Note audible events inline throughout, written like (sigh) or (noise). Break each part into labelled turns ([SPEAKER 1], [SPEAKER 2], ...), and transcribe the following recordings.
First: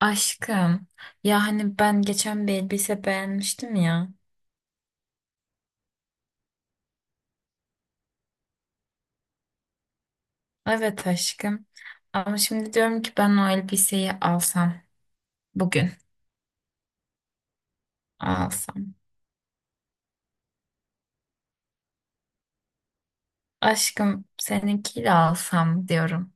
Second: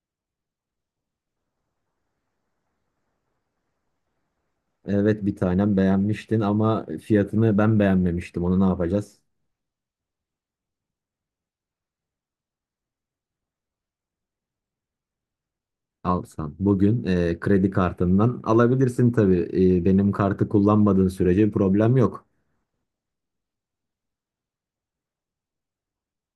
[SPEAKER 1] Aşkım. Ya hani ben geçen bir elbise beğenmiştim ya.
[SPEAKER 2] Evet bir tanem beğenmiştin ama fiyatını ben beğenmemiştim. Onu ne yapacağız?
[SPEAKER 1] Evet aşkım. Ama şimdi diyorum ki ben o elbiseyi alsam. Bugün
[SPEAKER 2] Alsan. Bugün kredi kartından
[SPEAKER 1] alsam.
[SPEAKER 2] alabilirsin tabii. Benim kartı kullanmadığın sürece problem yok.
[SPEAKER 1] Aşkım seninkiyle alsam diyorum.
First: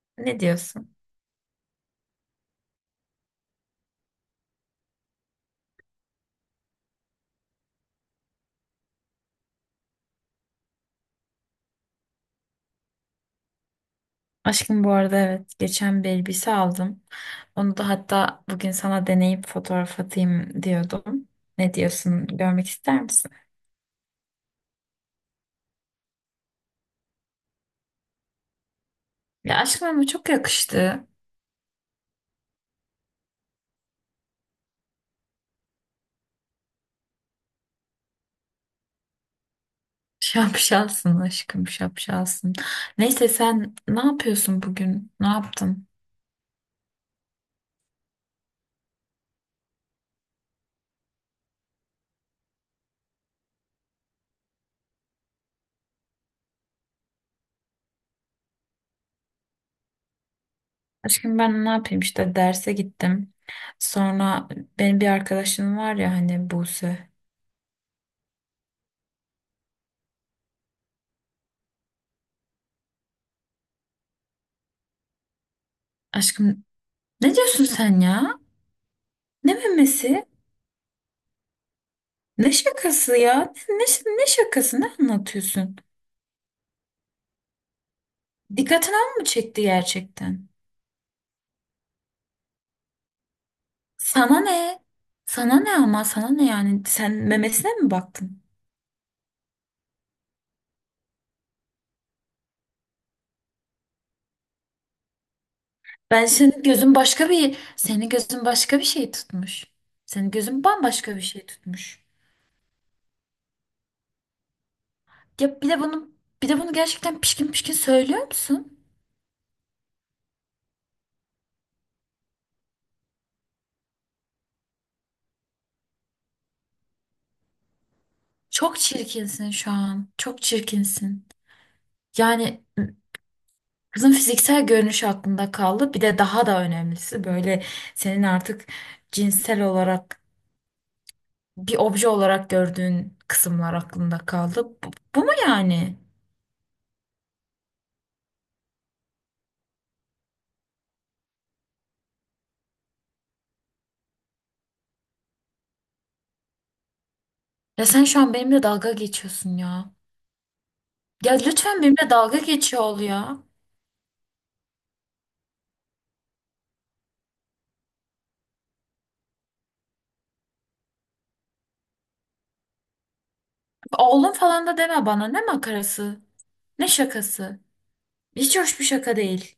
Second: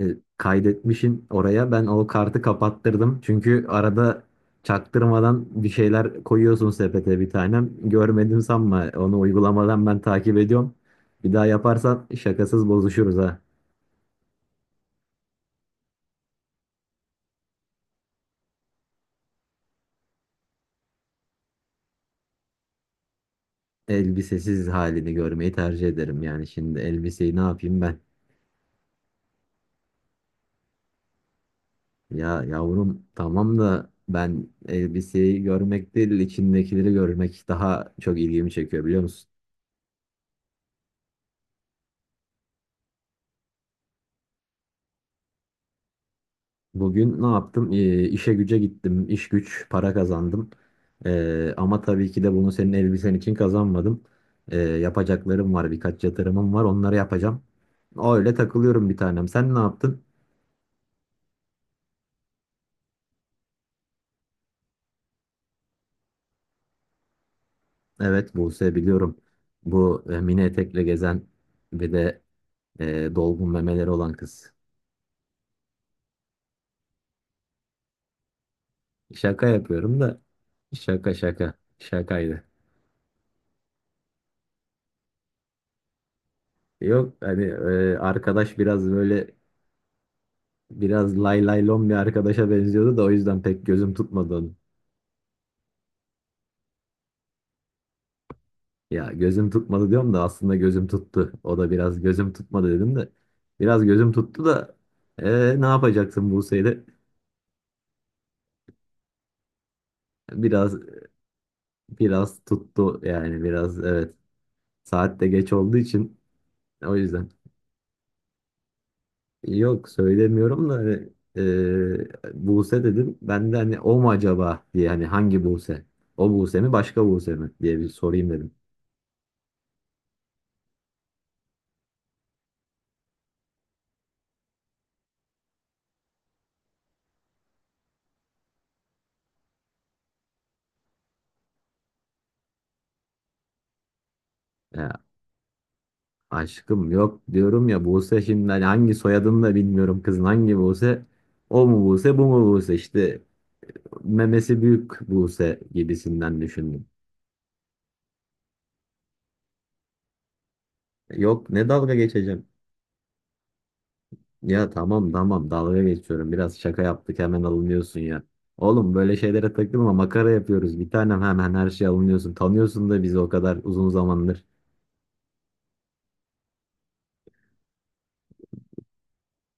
[SPEAKER 2] E,
[SPEAKER 1] Ne diyorsun?
[SPEAKER 2] kaydetmişin oraya. Ben o kartı kapattırdım. Çünkü arada çaktırmadan bir şeyler koyuyorsun sepete bir tanem. Görmedim sanma. Onu uygulamadan ben takip ediyorum. Bir daha yaparsan şakasız bozuşuruz ha.
[SPEAKER 1] Aşkım bu arada evet geçen bir elbise aldım. Onu da hatta bugün sana deneyip fotoğraf atayım diyordum. Ne diyorsun? Görmek ister misin?
[SPEAKER 2] Elbisesiz halini görmeyi tercih ederim. Yani şimdi elbiseyi ne yapayım ben?
[SPEAKER 1] Ya aşkım ama çok yakıştı.
[SPEAKER 2] Ya yavrum tamam da ben elbiseyi görmek değil içindekileri görmek daha çok ilgimi çekiyor biliyor musun?
[SPEAKER 1] Şapşalsın aşkım şapşalsın. Neyse sen ne yapıyorsun bugün? Ne yaptın?
[SPEAKER 2] Bugün ne yaptım? İşe güce gittim. İş güç para kazandım. Ama tabii ki de bunu senin elbisen için kazanmadım. Yapacaklarım var, birkaç yatırımım var, onları yapacağım. Öyle takılıyorum bir tanem. Sen ne yaptın?
[SPEAKER 1] Aşkım ben ne yapayım işte derse gittim. Sonra benim bir arkadaşım var ya hani Buse.
[SPEAKER 2] Evet, Buse biliyorum. Bu mini etekle gezen ve de dolgun memeleri olan kız.
[SPEAKER 1] Aşkım ne diyorsun sen ya?
[SPEAKER 2] Şaka
[SPEAKER 1] Ne
[SPEAKER 2] yapıyorum da.
[SPEAKER 1] memesi?
[SPEAKER 2] Şaka şaka. Şakaydı.
[SPEAKER 1] Ne şakası ya? Ne şakası? Ne anlatıyorsun?
[SPEAKER 2] Yok hani arkadaş biraz
[SPEAKER 1] Dikkatini al mı
[SPEAKER 2] böyle
[SPEAKER 1] çekti gerçekten?
[SPEAKER 2] biraz lay lay lom bir arkadaşa benziyordu da o yüzden pek gözüm tutmadı
[SPEAKER 1] Sana
[SPEAKER 2] onu.
[SPEAKER 1] ne? Sana ne ama sana ne yani? Sen memesine mi baktın?
[SPEAKER 2] Ya gözüm tutmadı diyorum da aslında gözüm tuttu. O da biraz gözüm tutmadı dedim de. Biraz gözüm tuttu da ne
[SPEAKER 1] Ben
[SPEAKER 2] yapacaksın
[SPEAKER 1] senin
[SPEAKER 2] Buse'yle?
[SPEAKER 1] gözün başka bir Senin gözün başka bir şey tutmuş. Senin gözün
[SPEAKER 2] Biraz
[SPEAKER 1] bambaşka bir şey tutmuş.
[SPEAKER 2] biraz tuttu yani, biraz evet. Saat de geç
[SPEAKER 1] Ya bir
[SPEAKER 2] olduğu
[SPEAKER 1] de bunu
[SPEAKER 2] için
[SPEAKER 1] Bir de bunu
[SPEAKER 2] o
[SPEAKER 1] gerçekten
[SPEAKER 2] yüzden.
[SPEAKER 1] pişkin pişkin söylüyor musun?
[SPEAKER 2] Yok söylemiyorum da hani, Buse dedim. Ben de hani o mu acaba diye, hani hangi Buse? O Buse mi başka Buse mi diye bir sorayım dedim.
[SPEAKER 1] Çok çirkinsin şu an. Çok çirkinsin. Yani kızın fiziksel görünüşü aklında kaldı. Bir de daha da önemlisi böyle senin artık cinsel olarak bir obje olarak gördüğün kısımlar aklında kaldı. Bu,
[SPEAKER 2] Ya,
[SPEAKER 1] bu mu yani?
[SPEAKER 2] aşkım yok diyorum ya, Buse şimdi, hani hangi soyadını da bilmiyorum kızın, hangi Buse? O mu Buse, bu mu Buse, işte memesi büyük Buse gibisinden düşündüm.
[SPEAKER 1] Ya sen şu an benimle dalga geçiyorsun ya. Ya
[SPEAKER 2] Yok, ne
[SPEAKER 1] lütfen
[SPEAKER 2] dalga
[SPEAKER 1] benimle dalga
[SPEAKER 2] geçeceğim.
[SPEAKER 1] geçiyor ol ya.
[SPEAKER 2] Ya tamam tamam, dalga geçiyorum. Biraz şaka yaptık hemen alınıyorsun ya. Oğlum böyle şeylere takılma, makara yapıyoruz. Bir tanem hemen her şey alınıyorsun. Tanıyorsun da bizi o kadar uzun
[SPEAKER 1] Oğlum
[SPEAKER 2] zamandır.
[SPEAKER 1] falan da deme bana. Ne makarası? Ne şakası? Hiç hoş bir şaka değil.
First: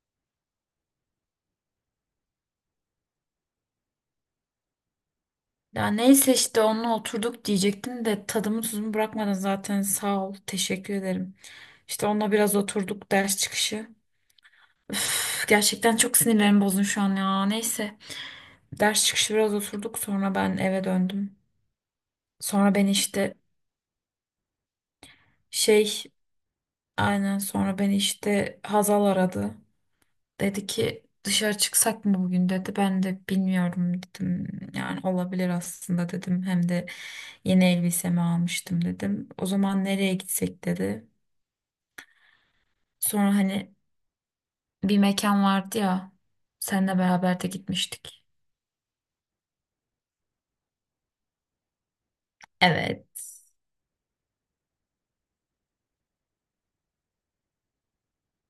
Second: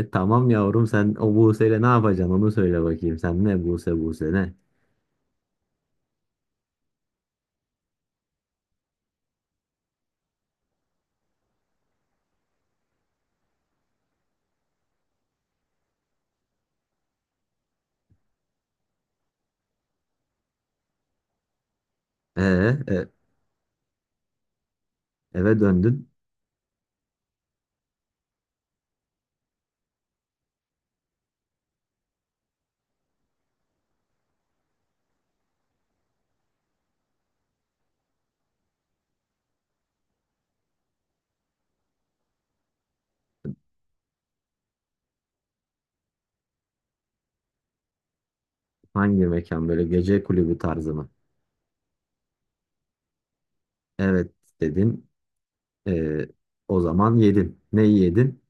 [SPEAKER 2] E tamam yavrum, sen o Buse'yle ne yapacaksın onu söyle bakayım. Sen ne Buse Buse ne?
[SPEAKER 1] Ya neyse işte onunla oturduk diyecektim de tadımı tuzumu bırakmadın zaten sağ ol teşekkür ederim. İşte onunla biraz oturduk ders çıkışı. Üf, gerçekten çok sinirlerim bozdun şu an ya neyse. Ders çıkışı biraz oturduk sonra ben eve döndüm.
[SPEAKER 2] E,
[SPEAKER 1] Sonra beni
[SPEAKER 2] e,
[SPEAKER 1] işte
[SPEAKER 2] eve
[SPEAKER 1] şey
[SPEAKER 2] döndün.
[SPEAKER 1] aynen sonra beni işte Hazal aradı. Dedi ki dışarı çıksak mı bugün dedi. Ben de bilmiyorum dedim. Yani olabilir aslında dedim. Hem de yeni elbisemi almıştım dedim. O zaman nereye gitsek dedi. Sonra hani bir mekan vardı ya. Seninle beraber de gitmiştik.
[SPEAKER 2] Hangi mekan, böyle gece kulübü tarzı mı?
[SPEAKER 1] Evet.
[SPEAKER 2] Evet dedin. E, o zaman yedin. Neyi yedin?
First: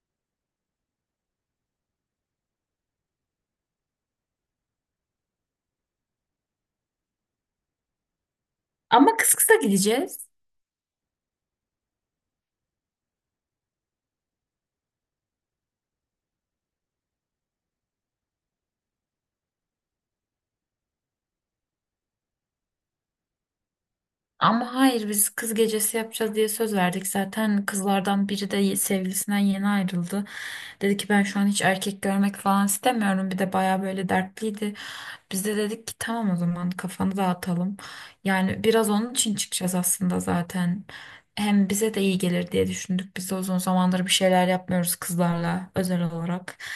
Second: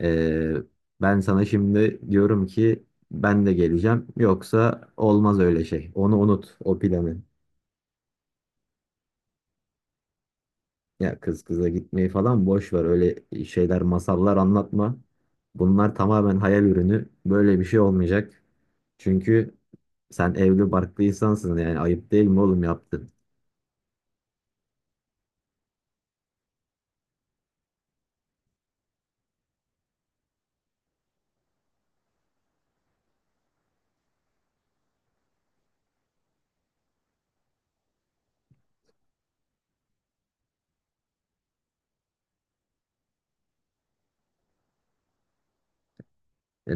[SPEAKER 2] Ee, ben sana şimdi diyorum ki ben de geleceğim. Yoksa olmaz öyle şey. Onu unut, o planı.
[SPEAKER 1] Ama kısa gideceğiz.
[SPEAKER 2] Ya kız kıza gitmeyi falan boş ver. Öyle şeyler, masallar anlatma. Bunlar tamamen hayal ürünü. Böyle bir şey olmayacak. Çünkü sen evli barklı insansın, yani ayıp değil mi oğlum yaptın?
[SPEAKER 1] Ama hayır biz kız gecesi yapacağız diye söz verdik. Zaten kızlardan biri de sevgilisinden yeni ayrıldı. Dedi ki ben şu an hiç erkek görmek falan istemiyorum. Bir de baya böyle dertliydi. Biz de dedik ki tamam o zaman kafanı dağıtalım. Yani biraz onun için çıkacağız aslında zaten. Hem bize de iyi gelir diye düşündük. Biz de uzun zamandır bir şeyler yapmıyoruz kızlarla özel olarak.
[SPEAKER 2] E,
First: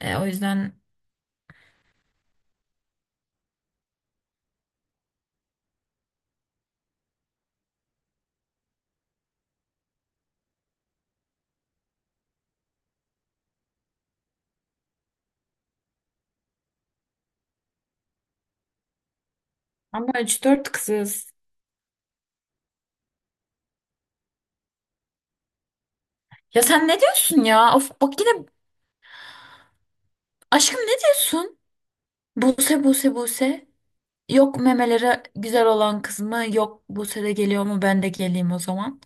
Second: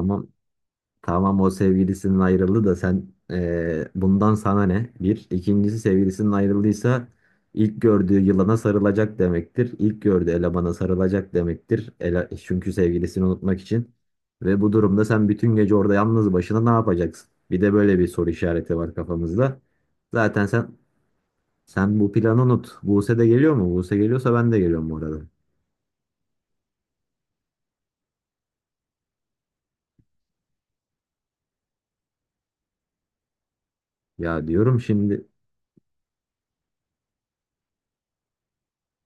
[SPEAKER 1] O yüzden
[SPEAKER 2] Tamam o, sevgilisinin ayrıldı da sen bundan sana ne? Bir. İkincisi, sevgilisinin ayrıldıysa ilk gördüğü yılana sarılacak demektir. İlk gördüğü elemana sarılacak demektir. Çünkü sevgilisini unutmak için. Ve bu durumda sen bütün gece orada yalnız başına ne yapacaksın? Bir de böyle bir soru işareti var kafamızda.
[SPEAKER 1] ama üç
[SPEAKER 2] Zaten sen
[SPEAKER 1] dört kızız.
[SPEAKER 2] sen bu planı unut. Buse de geliyor mu? Buse geliyorsa ben de geliyorum bu arada.
[SPEAKER 1] Ya sen ne diyorsun ya? Of bak yine aşkım ne diyorsun? Buse Buse Buse.
[SPEAKER 2] Ya
[SPEAKER 1] Yok
[SPEAKER 2] diyorum
[SPEAKER 1] memelere
[SPEAKER 2] şimdi
[SPEAKER 1] güzel olan kız mı? Yok Buse de geliyor mu? Ben de geleyim o zaman.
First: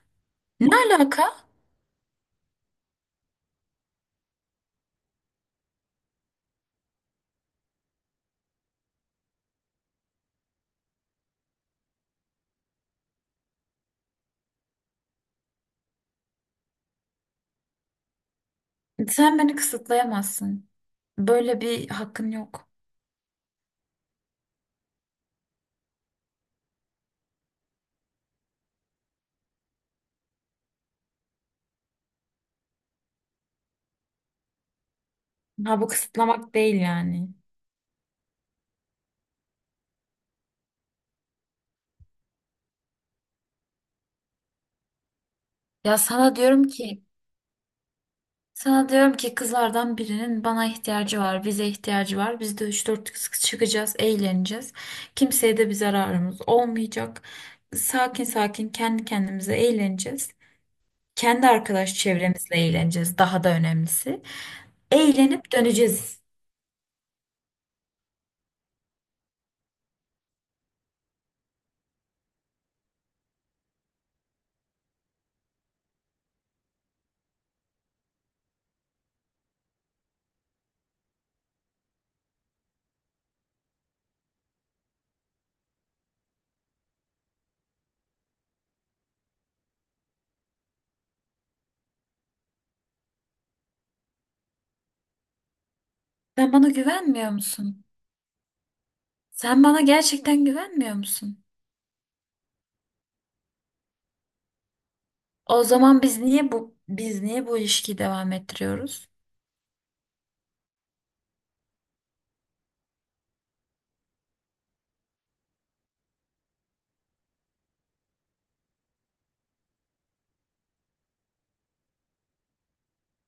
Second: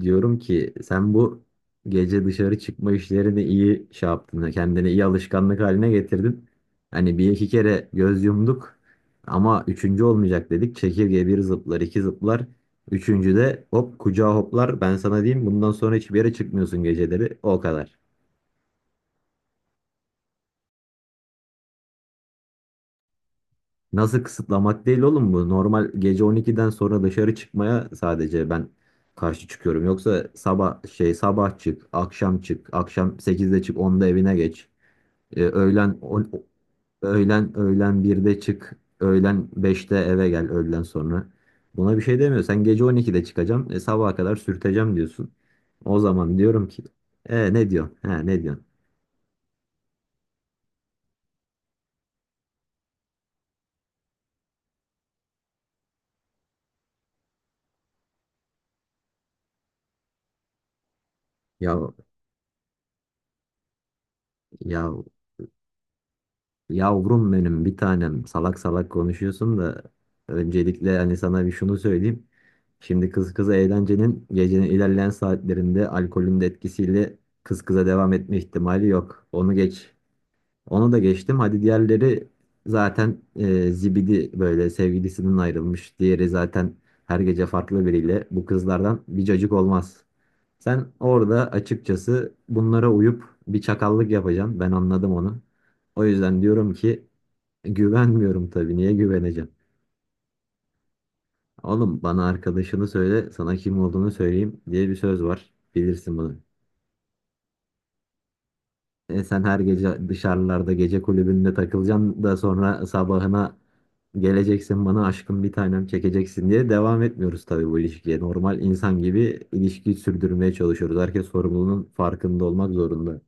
[SPEAKER 2] Diyorum ki
[SPEAKER 1] Ne
[SPEAKER 2] sen
[SPEAKER 1] alaka?
[SPEAKER 2] bu gece dışarı çıkma işlerini iyi şey yaptın. Kendini iyi alışkanlık haline getirdin. Hani bir iki kere göz yumduk ama üçüncü olmayacak dedik. Çekirge bir zıplar, iki zıplar. Üçüncü de hop kucağa hoplar. Ben sana diyeyim, bundan sonra hiçbir yere çıkmıyorsun geceleri. O kadar.
[SPEAKER 1] Sen beni kısıtlayamazsın. Böyle bir hakkın yok.
[SPEAKER 2] Nasıl kısıtlamak değil oğlum bu. Normal gece 12'den sonra dışarı çıkmaya sadece ben karşı çıkıyorum. Yoksa sabah şey, sabah çık, akşam çık, akşam 8'de çık, 10'da evine geç. E,
[SPEAKER 1] Ha bu
[SPEAKER 2] öğlen on-
[SPEAKER 1] kısıtlamak değil yani.
[SPEAKER 2] öğlen 1'de çık, öğlen 5'te eve gel öğlen sonra. Buna bir şey demiyor. Sen gece 12'de çıkacağım, sabaha kadar sürteceğim diyorsun.
[SPEAKER 1] Ya
[SPEAKER 2] O
[SPEAKER 1] sana
[SPEAKER 2] zaman
[SPEAKER 1] diyorum
[SPEAKER 2] diyorum ki,
[SPEAKER 1] ki
[SPEAKER 2] ne diyorsun? Ha ne diyorsun?
[SPEAKER 1] Sana diyorum ki kızlardan birinin bana ihtiyacı var, bize ihtiyacı var. Biz de üç dört kız çıkacağız, eğleneceğiz. Kimseye de bir zararımız olmayacak. Sakin sakin kendi kendimize eğleneceğiz. Kendi
[SPEAKER 2] Ya
[SPEAKER 1] arkadaş çevremizle eğleneceğiz. Daha da önemlisi.
[SPEAKER 2] ya
[SPEAKER 1] Eğlenip döneceğiz.
[SPEAKER 2] yavrum benim bir tanem salak salak konuşuyorsun da öncelikle hani sana bir şunu söyleyeyim. Şimdi kız kıza eğlencenin gecenin ilerleyen saatlerinde alkolün de etkisiyle kız kıza devam etme ihtimali yok. Onu geç. Onu da geçtim. Hadi diğerleri zaten zibidi böyle sevgilisinden ayrılmış. Diğeri zaten her gece farklı biriyle. Bu kızlardan bir cacık olmaz. Sen orada açıkçası bunlara uyup bir çakallık yapacaksın. Ben anladım onu. O yüzden
[SPEAKER 1] Sen bana
[SPEAKER 2] diyorum ki,
[SPEAKER 1] güvenmiyor musun?
[SPEAKER 2] güvenmiyorum tabii. Niye güveneceğim?
[SPEAKER 1] Sen bana gerçekten güvenmiyor musun?
[SPEAKER 2] Oğlum, bana arkadaşını söyle, sana kim olduğunu söyleyeyim diye bir söz var.
[SPEAKER 1] O zaman
[SPEAKER 2] Bilirsin bunu.
[SPEAKER 1] biz niye bu ilişkiyi devam ettiriyoruz?
[SPEAKER 2] Sen her gece dışarılarda gece kulübünde takılacaksın da sonra sabahına geleceksin bana aşkım bir tanem çekeceksin diye devam etmiyoruz tabii bu ilişkiye. Normal insan gibi ilişkiyi sürdürmeye çalışıyoruz. Herkes sorumluluğunun farkında olmak zorunda.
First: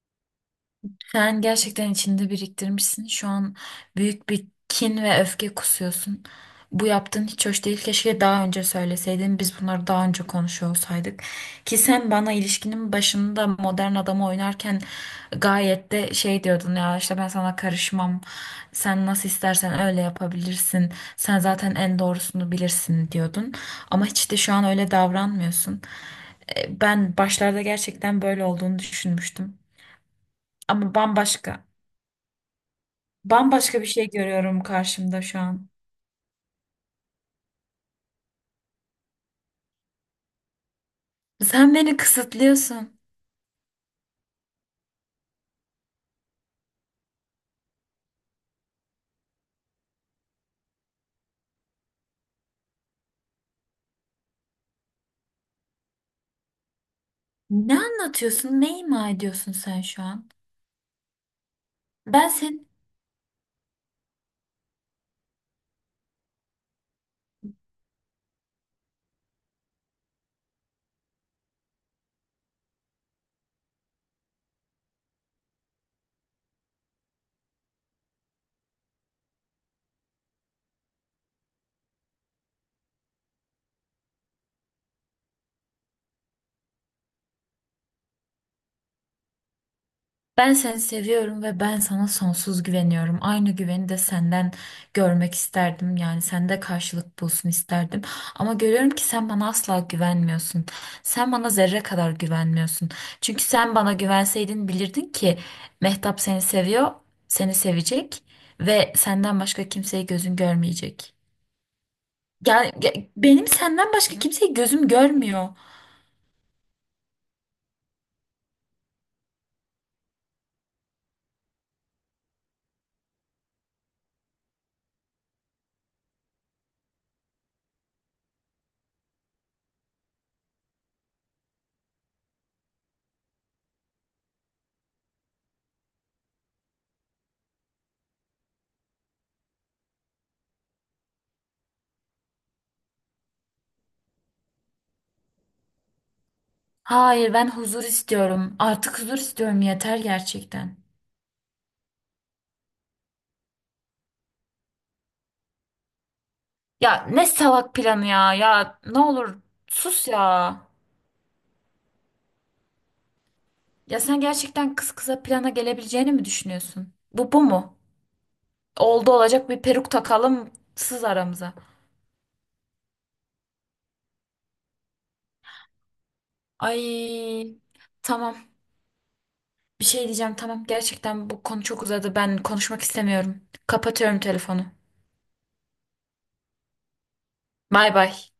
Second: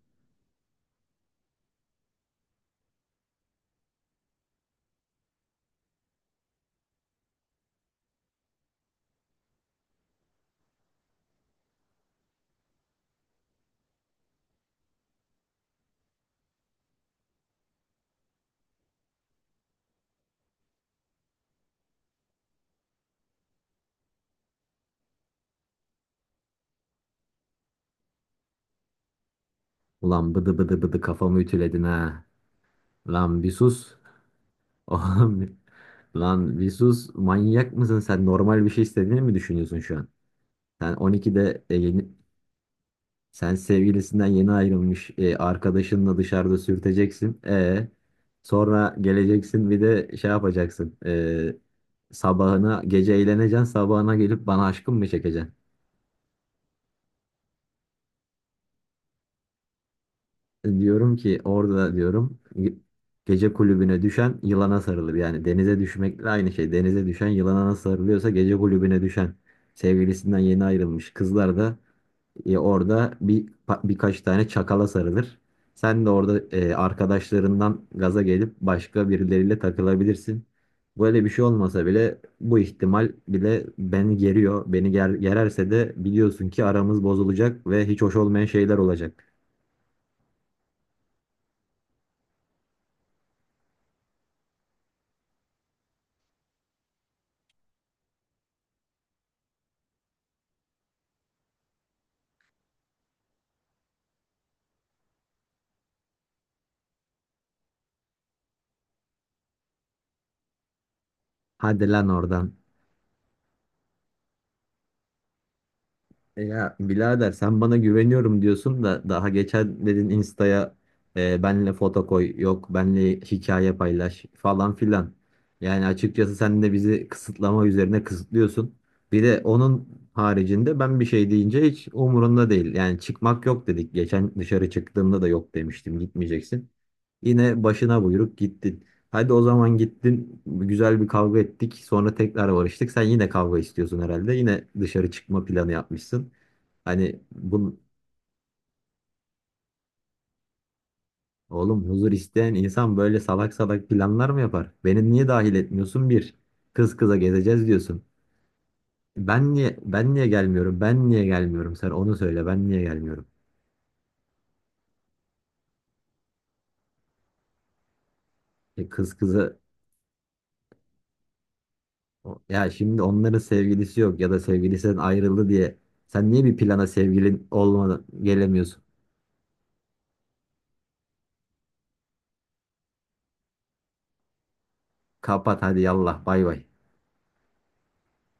[SPEAKER 1] Sen gerçekten içinde biriktirmişsin. Şu an büyük bir kin ve öfke kusuyorsun. Bu yaptığın hiç hoş değil. Keşke daha önce söyleseydin. Biz bunları daha önce konuşuyor olsaydık. Ki sen bana ilişkinin başında modern adamı oynarken gayet de şey diyordun ya işte ben sana karışmam. Sen nasıl istersen öyle yapabilirsin. Sen zaten en doğrusunu bilirsin diyordun. Ama hiç de şu an öyle davranmıyorsun. Ben başlarda gerçekten böyle olduğunu düşünmüştüm.
[SPEAKER 2] Ulan bıdı bıdı
[SPEAKER 1] Ama
[SPEAKER 2] bıdı kafamı
[SPEAKER 1] bambaşka.
[SPEAKER 2] ütüledin ha. Lan bir
[SPEAKER 1] Bambaşka bir
[SPEAKER 2] sus.
[SPEAKER 1] şey görüyorum
[SPEAKER 2] (laughs)
[SPEAKER 1] karşımda şu
[SPEAKER 2] Oğlum bir-
[SPEAKER 1] an.
[SPEAKER 2] Lan bir sus, manyak mısın sen, normal bir şey istediğini mi düşünüyorsun şu an? Sen 12'de
[SPEAKER 1] Sen
[SPEAKER 2] e,
[SPEAKER 1] beni
[SPEAKER 2] yeni-
[SPEAKER 1] kısıtlıyorsun.
[SPEAKER 2] Sen sevgilisinden yeni ayrılmış arkadaşınla dışarıda sürteceksin. Sonra geleceksin bir de şey yapacaksın. Sabahına gece eğleneceksin. Sabahına gelip bana aşkım mı çekeceksin?
[SPEAKER 1] Ne anlatıyorsun? Ne ima ediyorsun sen şu an?
[SPEAKER 2] Diyorum ki orada
[SPEAKER 1] Ben seni,
[SPEAKER 2] gece kulübüne düşen yılana sarılır. Yani denize düşmekle aynı şey. Denize düşen yılana nasıl sarılıyorsa gece kulübüne düşen sevgilisinden yeni ayrılmış kızlar da orada bir birkaç tane çakala sarılır. Sen de orada arkadaşlarından gaza gelip başka birileriyle takılabilirsin. Böyle bir şey olmasa bile bu ihtimal bile beni geriyor. Beni gererse de biliyorsun ki aramız bozulacak ve hiç hoş olmayan şeyler olacak.
[SPEAKER 1] Ben seni seviyorum ve ben sana sonsuz güveniyorum. Aynı güveni de senden görmek isterdim. Yani sende karşılık bulsun isterdim. Ama görüyorum ki sen bana asla güvenmiyorsun. Sen bana zerre kadar güvenmiyorsun. Çünkü sen bana güvenseydin bilirdin ki Mehtap seni seviyor, seni sevecek ve senden başka kimseyi gözün görmeyecek.
[SPEAKER 2] Hadi lan oradan.
[SPEAKER 1] Benim senden başka kimseyi gözüm görmüyor.
[SPEAKER 2] Ya birader, sen bana güveniyorum diyorsun da daha geçen dedin Insta'ya benle foto koy, yok benle hikaye paylaş falan filan. Yani açıkçası sen de bizi kısıtlama üzerine kısıtlıyorsun. Bir de onun haricinde ben bir şey deyince hiç umurunda değil. Yani çıkmak yok dedik. Geçen dışarı çıktığımda da yok demiştim, gitmeyeceksin. Yine başına buyruk gittin. Hadi o zaman gittin, güzel bir kavga ettik, sonra tekrar barıştık. Sen yine kavga istiyorsun herhalde. Yine dışarı çıkma planı yapmışsın. Hani
[SPEAKER 1] Hayır ben
[SPEAKER 2] bu
[SPEAKER 1] huzur istiyorum. Artık huzur istiyorum yeter gerçekten.
[SPEAKER 2] oğlum huzur isteyen insan böyle salak salak planlar mı yapar? Beni niye dahil etmiyorsun bir? Kız
[SPEAKER 1] Ya
[SPEAKER 2] kıza
[SPEAKER 1] ne
[SPEAKER 2] gezeceğiz
[SPEAKER 1] salak
[SPEAKER 2] diyorsun.
[SPEAKER 1] planı ya. Ya ne olur
[SPEAKER 2] Ben niye
[SPEAKER 1] sus
[SPEAKER 2] ben niye
[SPEAKER 1] ya.
[SPEAKER 2] gelmiyorum? Ben niye gelmiyorum? Sen onu söyle. Ben niye gelmiyorum?
[SPEAKER 1] Ya sen gerçekten kız kıza plana gelebileceğini mi düşünüyorsun? Bu bu mu? Oldu
[SPEAKER 2] Kız
[SPEAKER 1] olacak
[SPEAKER 2] kızı
[SPEAKER 1] bir peruk takalım sız aramıza.
[SPEAKER 2] ya şimdi onların sevgilisi yok ya da sevgilisinden ayrıldı diye sen niye bir plana sevgilin
[SPEAKER 1] Ay
[SPEAKER 2] olmadan
[SPEAKER 1] tamam.
[SPEAKER 2] gelemiyorsun?
[SPEAKER 1] Bir şey diyeceğim tamam. Gerçekten bu konu çok uzadı. Ben konuşmak istemiyorum. Kapatıyorum telefonu.
[SPEAKER 2] Kapat hadi, yallah, bay bay.
[SPEAKER 1] Bay bay.